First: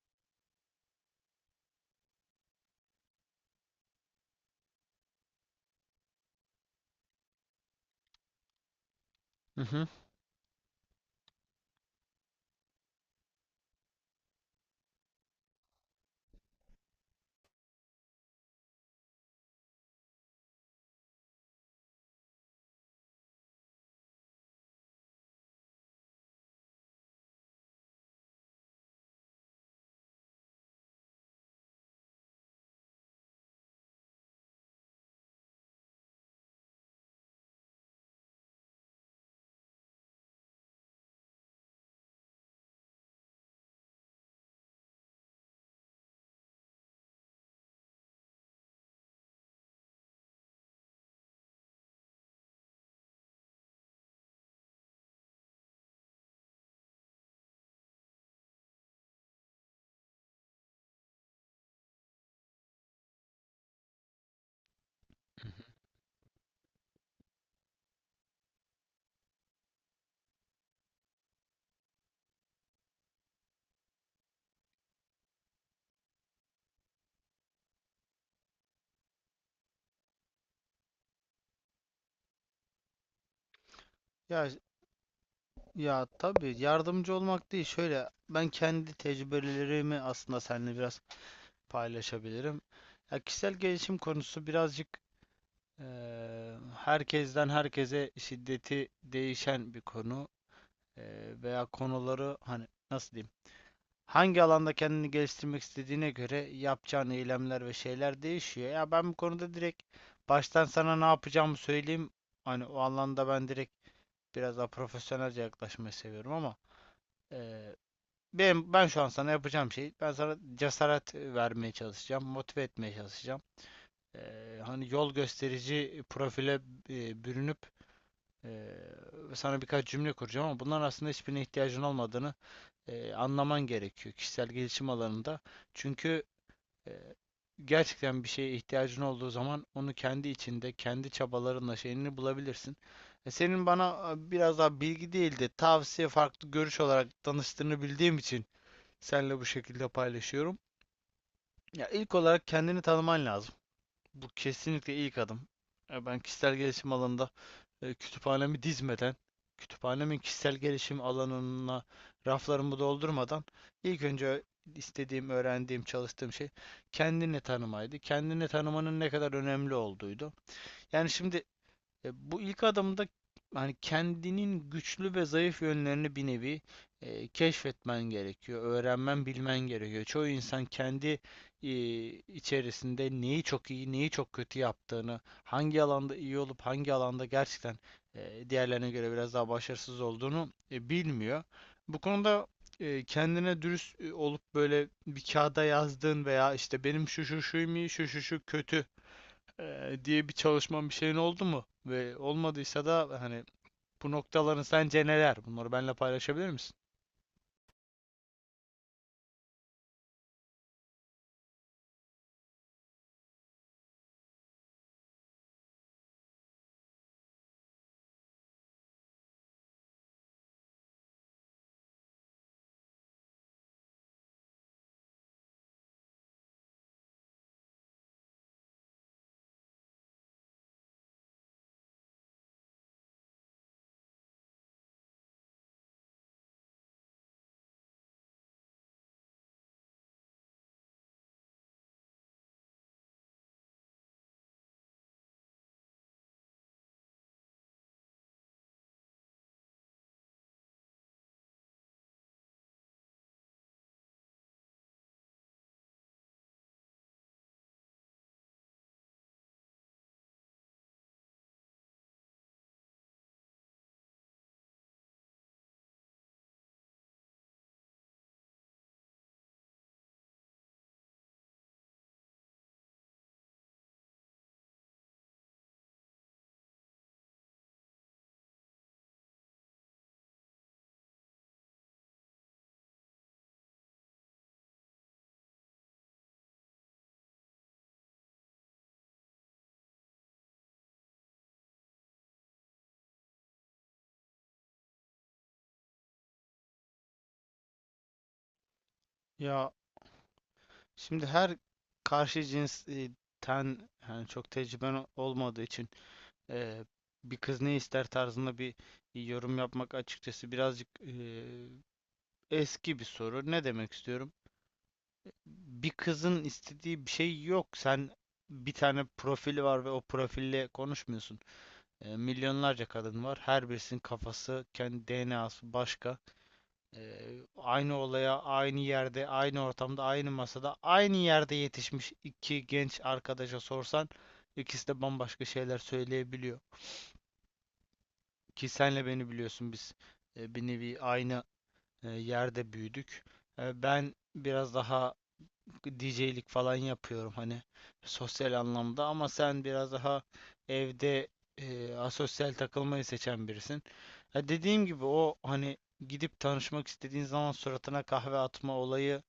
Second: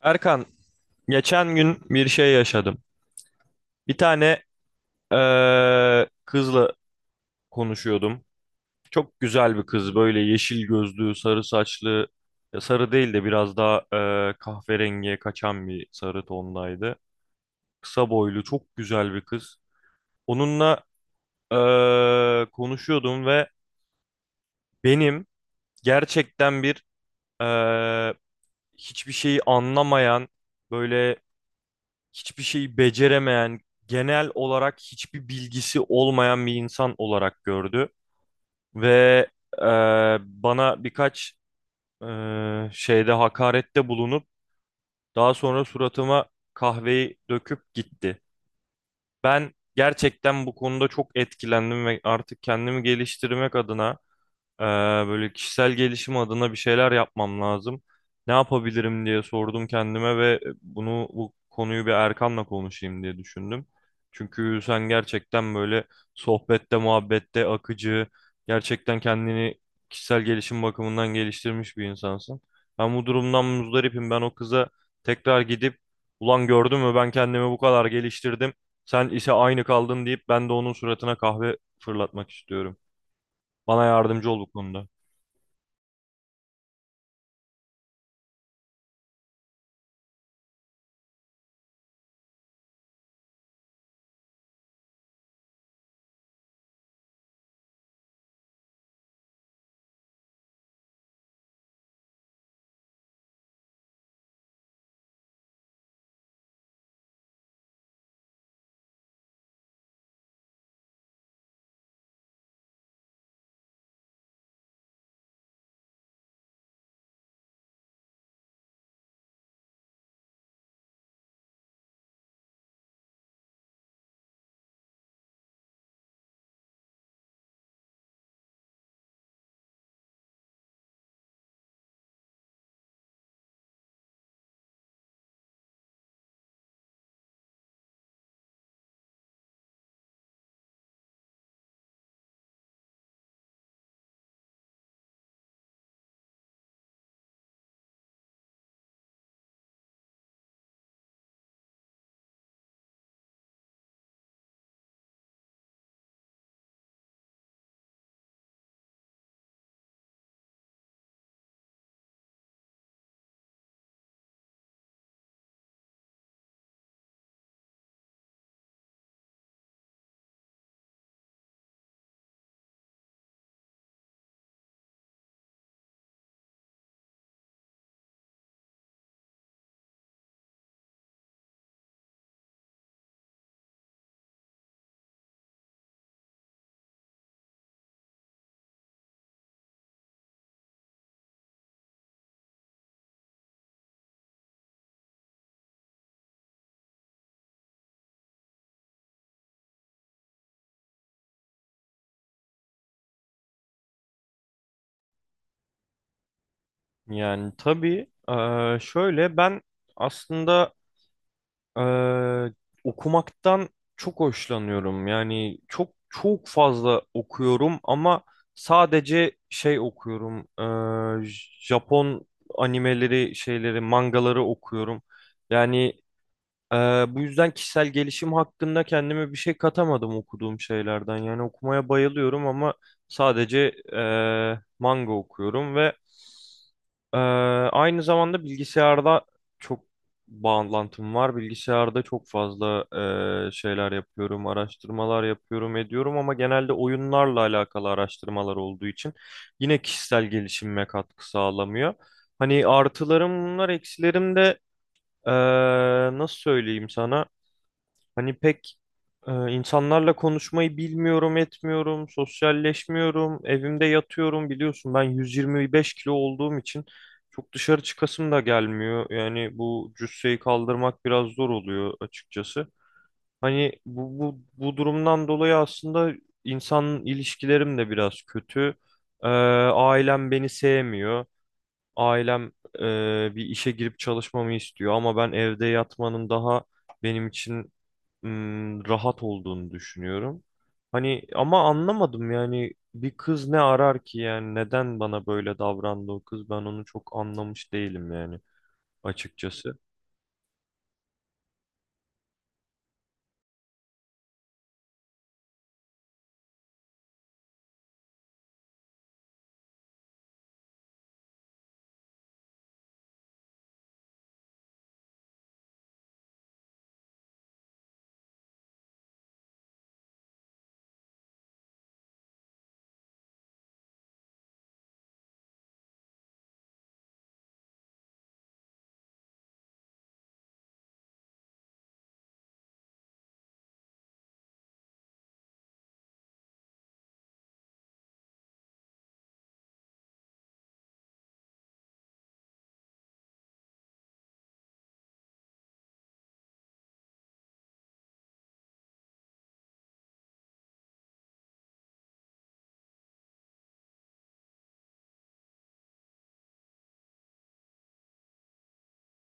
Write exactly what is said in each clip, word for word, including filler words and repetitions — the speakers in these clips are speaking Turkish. Erkan, geçen gün bir şey yaşadım. Bir tane eee, kızla konuşuyordum. Çok güzel Hı bir hı. kız, böyle yeşil gözlü, sarı saçlı, ya sarı değil de biraz daha eee, kahverengiye kaçan bir sarı tondaydı. Kısa boylu, çok güzel bir kız. Onunla eee, konuşuyordum ve benim gerçekten bir eee, hiçbir şeyi anlamayan, böyle hiçbir şeyi beceremeyen, genel olarak hiçbir bilgisi olmayan bir insan olarak gördü. Ve e, bana birkaç e, şeyde hakarette bulunup daha sonra suratıma kahveyi döküp gitti. Ben gerçekten bu konuda çok etkilendim ve artık kendimi geliştirmek adına ee, böyle kişisel gelişim adına bir şeyler yapmam lazım. Ne yapabilirim diye sordum kendime ve bunu bu konuyu bir Erkan'la konuşayım diye düşündüm. Çünkü sen gerçekten böyle sohbette, muhabbette akıcı, gerçekten kendini kişisel gelişim bakımından geliştirmiş bir insansın. Ben bu durumdan muzdaripim. Ben o kıza tekrar gidip ulan gördün mü ben kendimi bu kadar geliştirdim. Sen ise aynı kaldın deyip ben de onun suratına kahve fırlatmak istiyorum. Bana yardımcı ol Ya bu konuda. ya tabii yardımcı olmak değil. Şöyle ben kendi tecrübelerimi aslında seninle biraz paylaşabilirim. Ya kişisel gelişim konusu birazcık eee, herkesten herkese şiddeti değişen bir konu. Eee, veya konuları hani nasıl diyeyim, hangi alanda kendini geliştirmek istediğine göre yapacağın eylemler ve şeyler değişiyor. Ya ben bu konuda direkt baştan sana ne yapacağımı söyleyeyim. Hani o alanda ben direkt biraz daha profesyonelce yaklaşmayı seviyorum ama eee benim ben şu an sana yapacağım şey, ben sana cesaret e, vermeye çalışacağım, motive etmeye çalışacağım. Eee, hani yol gösterici profile e, bürünüp eee, sana birkaç cümle kuracağım ama bunların aslında hiçbirine ihtiyacın olmadığını e, anlaman gerekiyor kişisel gelişim alanında. Çünkü e, gerçekten bir şeye ihtiyacın olduğu zaman onu kendi içinde, kendi çabalarınla şeyini bulabilirsin. E, senin bana e, biraz daha bilgi değil de tavsiye, farklı görüş olarak danıştığını bildiğim için seninle bu şekilde paylaşıyorum. Ya ilk olarak kendini tanıman lazım. Bu kesinlikle ilk adım. E, Ben kişisel gelişim alanında e, kütüphanemi dizmeden, kütüphanemin kişisel gelişim alanına raflarımı doldurmadan ilk önce istediğim, öğrendiğim, çalıştığım şey kendini tanımaydı. Kendini tanımanın ne kadar önemli olduğuydu. Yani şimdi e, bu ilk adımda hani kendinin güçlü ve zayıf yönlerini bir nevi e, keşfetmen gerekiyor, öğrenmen, bilmen gerekiyor. Çoğu insan kendi e, içerisinde neyi çok iyi, neyi çok kötü yaptığını, hangi alanda iyi olup hangi alanda gerçekten e, diğerlerine göre biraz daha başarısız olduğunu e, bilmiyor. Bu konuda e, kendine dürüst e, olup böyle bir kağıda yazdığın veya işte benim şu şu şu iyi, şu şu şu kötü e, diye bir çalışman bir şeyin oldu mu? Ve olmadıysa da hani bu noktaların sence neler? Bunları benimle paylaşabilir misin? Yani tabii, eee, şöyle ben aslında eee, okumaktan çok hoşlanıyorum. Yani çok çok fazla okuyorum ama sadece şey okuyorum. eee, Japon animeleri, şeyleri, mangaları okuyorum. Yani eee, bu yüzden kişisel gelişim hakkında kendime bir şey katamadım okuduğum şeylerden. Yani okumaya bayılıyorum ama sadece eee, manga okuyorum ve ee, aynı zamanda bilgisayarda çok bağlantım var. Bilgisayarda çok fazla e, şeyler yapıyorum, araştırmalar yapıyorum, ediyorum ama genelde oyunlarla alakalı araştırmalar olduğu için yine kişisel gelişimime katkı sağlamıyor. Hani artılarım bunlar, eksilerim de e, nasıl söyleyeyim sana? Hani pek e, insanlarla konuşmayı bilmiyorum, etmiyorum, sosyalleşmiyorum, evimde yatıyorum, biliyorsun ben yüz yirmi beş kilo olduğum için çok dışarı çıkasım da gelmiyor. Yani bu cüsseyi kaldırmak biraz zor oluyor açıkçası. Hani bu, bu, bu durumdan dolayı aslında insan ilişkilerim de biraz kötü. E, Ailem beni sevmiyor. Ailem e, bir işe girip çalışmamı istiyor ama ben evde yatmanın daha benim için ım, rahat olduğunu düşünüyorum. Hani ama anlamadım yani bir kız ne arar ki, yani neden bana böyle davrandı o kız, ben onu çok anlamış değilim yani Ya açıkçası. şimdi her karşı cinsten, yani çok tecrüben o- olmadığı için eee, bir kız ne ister tarzında bir yorum yapmak açıkçası birazcık eee, eski bir soru. Ne demek istiyorum? Bir kızın istediği bir şey yok. Sen, bir tane profili var ve o profille konuşmuyorsun. E, milyonlarca kadın var. Her birisinin kafası, kendi D N A'sı başka. E, Aynı olaya, aynı yerde, aynı ortamda, aynı masada, aynı yerde yetişmiş iki genç arkadaşa sorsan ikisi de bambaşka şeyler söyleyebiliyor. Ki senle beni biliyorsun, biz e, bir nevi aynı e, yerde büyüdük. E, ben biraz daha D J'lik falan yapıyorum, hani sosyal anlamda, ama sen biraz daha evde e, asosyal takılmayı seçen birisin. Ya dediğim gibi o hani gidip tanışmak istediğin zaman suratına kahve atma olayı,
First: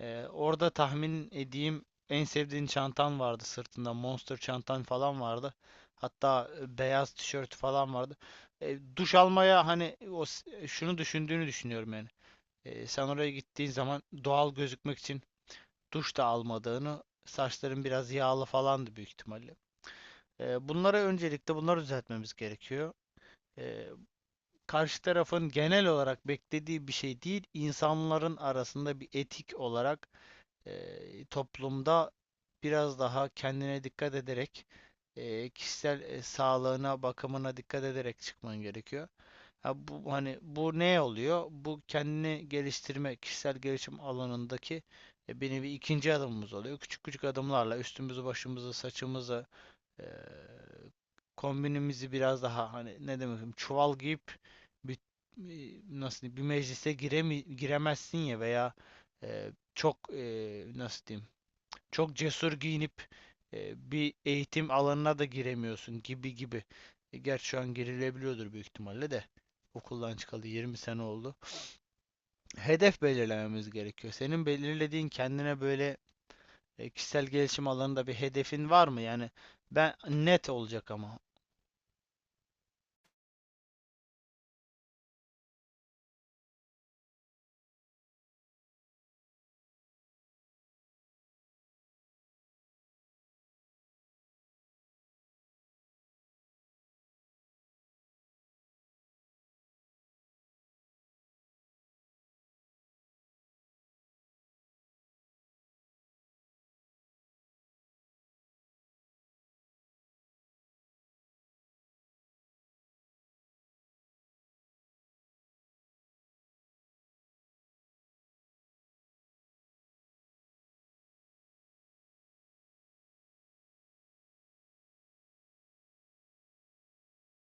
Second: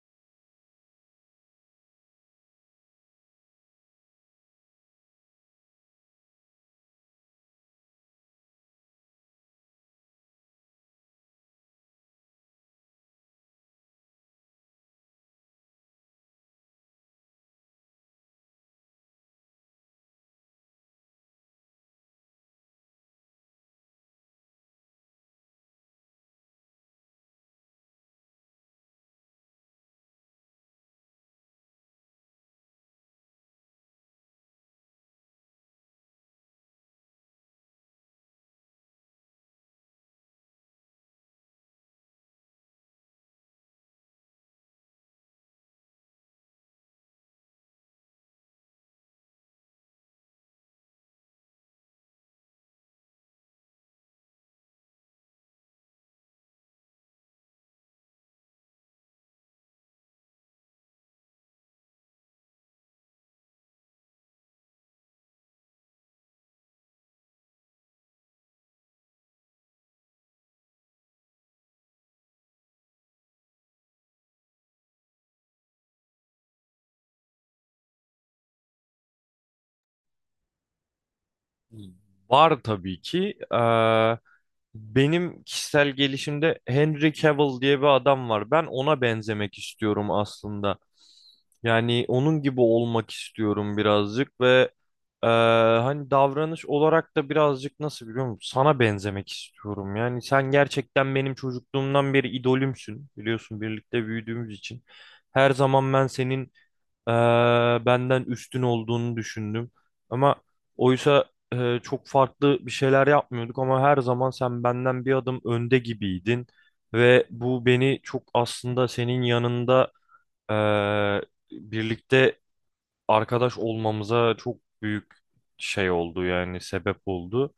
e, orada tahmin edeyim en sevdiğin çantan vardı sırtında, Monster çantan falan vardı. Hatta e, beyaz tişört falan vardı. E, duş almaya hani o s- e, şunu düşündüğünü düşünüyorum yani. E, sen oraya gittiğin zaman doğal gözükmek için duş da almadığını, saçların biraz yağlı falandı büyük ihtimalle. Ee, bunlara, öncelikle bunları düzeltmemiz gerekiyor. Ee, Karşı tarafın genel olarak beklediği bir şey değil, insanların arasında bir etik olarak e, toplumda biraz daha kendine dikkat ederek e, kişisel e, sağlığına, bakımına dikkat ederek çıkman gerekiyor. Ha bu hani bu ne oluyor? Bu kendini geliştirme, kişisel gelişim alanındaki e, bir nevi ikinci adımımız oluyor. Küçük küçük adımlarla üstümüzü, başımızı, saçımızı, eee kombinimizi biraz daha, hani ne demek, çuval giyip bir, nasıl diyeyim, bir meclise giremi, giremezsin ya, veya eee, çok eee, nasıl diyeyim, çok cesur giyinip eee, bir eğitim alanına da giremiyorsun gibi gibi. E, Gerçi şu an girilebiliyordur büyük ihtimalle de, okuldan çıkalı yirmi sene oldu. Hedef belirlememiz gerekiyor. Senin belirlediğin kendine böyle e, kişisel gelişim alanında bir hedefin var mı? Yani ben net olacak ama Var tabii ki. Benim kişisel gelişimde Henry Cavill diye bir adam var. Ben ona benzemek istiyorum aslında. Yani onun gibi olmak istiyorum birazcık ve eee, hani davranış olarak da birazcık nasıl, biliyor musun? Sana benzemek istiyorum. Yani sen gerçekten benim çocukluğumdan beri idolümsün. Biliyorsun birlikte büyüdüğümüz için. Her zaman ben senin e, benden üstün olduğunu düşündüm. Ama oysa e, çok farklı bir şeyler yapmıyorduk ama her zaman sen benden bir adım önde gibiydin ve bu beni çok, aslında senin yanında e, birlikte arkadaş olmamıza çok büyük şey oldu, yani sebep oldu.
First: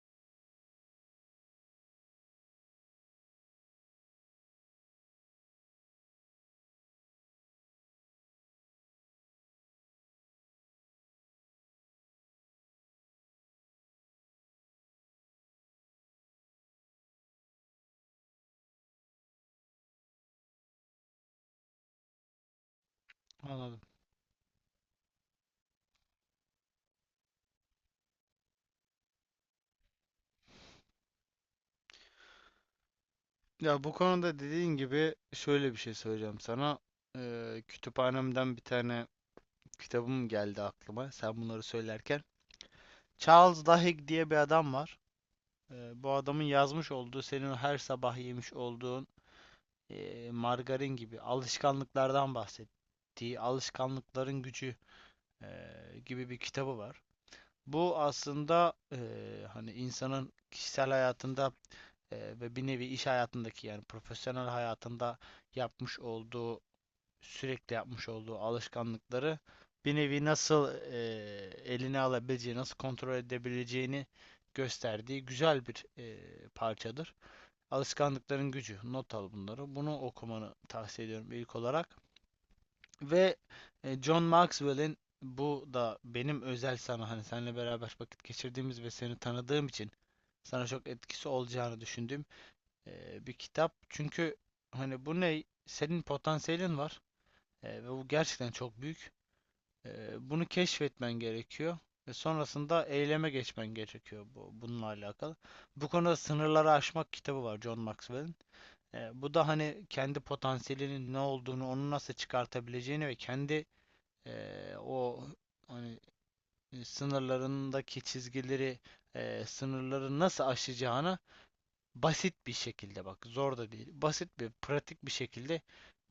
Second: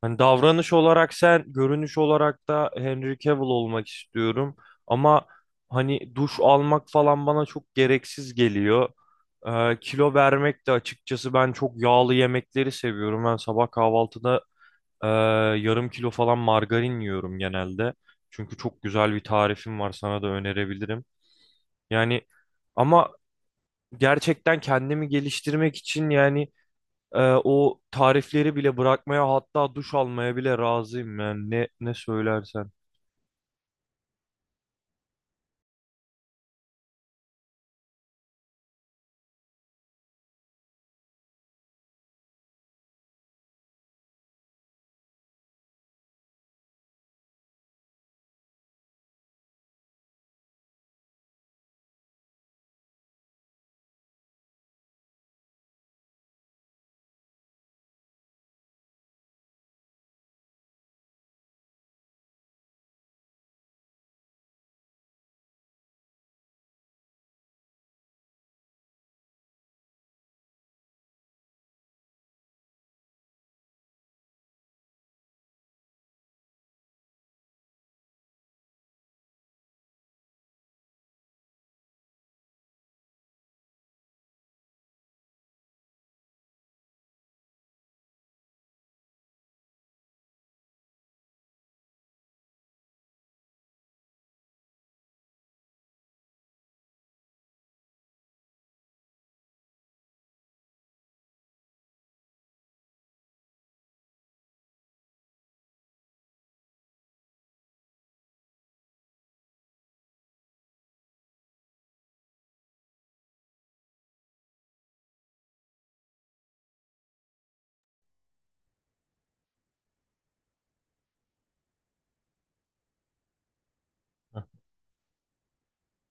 Hani davranış olarak sen, görünüş olarak da Henry Cavill olmak istiyorum. Ama hani duş almak falan bana çok gereksiz geliyor. Ee, kilo vermek de açıkçası, ben çok yağlı yemekleri seviyorum. Ben sabah kahvaltıda e, yarım kilo falan margarin yiyorum genelde. Çünkü çok güzel bir tarifim var, sana da önerebilirim. Yani ama anladım. gerçekten kendimi geliştirmek için yani ee, o tarifleri bile bırakmaya, hatta duş almaya bile razıyım, yani ne ne söylersen. Ya bu konuda dediğin gibi şöyle bir şey söyleyeceğim sana. Ee, kütüphanemden bir tane kitabım geldi aklıma sen bunları söylerken. Charles Duhigg diye bir adam var. Ee, bu adamın yazmış olduğu, senin o her sabah yemiş olduğun e, margarin gibi alışkanlıklardan bahsettiği Alışkanlıkların Gücü e, gibi bir kitabı var. Bu aslında e, hani insanın kişisel hayatında Eee, ve bir nevi iş hayatındaki, yani profesyonel hayatında yapmış olduğu sürekli yapmış olduğu alışkanlıkları bir nevi nasıl eee, eline alabileceği, nasıl kontrol edebileceğini gösterdiği güzel bir eee, parçadır. Alışkanlıkların Gücü. Not al bunları. Bunu okumanı tavsiye ediyorum ilk olarak. Ve e, John Maxwell'in, bu da benim özel sana, hani seninle beraber vakit geçirdiğimiz ve seni tanıdığım için sana çok etkisi olacağını düşündüğüm e, bir kitap. Çünkü hani bu ne? Senin potansiyelin var. E, ve bu gerçekten çok büyük. E, Bunu keşfetmen gerekiyor ve sonrasında eyleme geçmen gerekiyor bu, bununla alakalı. Bu konuda Sınırları Aşmak kitabı var John Maxwell'in. E, bu da hani kendi potansiyelinin ne olduğunu, onu nasıl çıkartabileceğini ve kendi e, o hani e, sınırlarındaki çizgileri, e, sınırları nasıl aşacağını basit bir şekilde, bak zor da değil, basit Heh, bir pratik bir şekilde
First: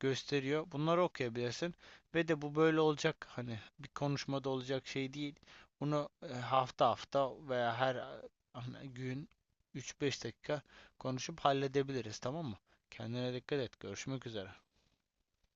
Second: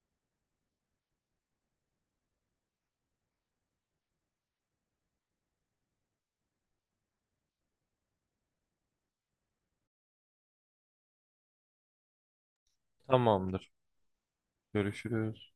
gösteriyor. Bunları okuyabilirsin. Ve de bu böyle olacak hani bir konuşmada olacak şey değil. Bunu e, hafta hafta veya her e, hani gün üç beş dakika konuşup halledebiliriz, tamam mı? Kendine dikkat tamamdır. et. Görüşmek üzere. Görüşürüz.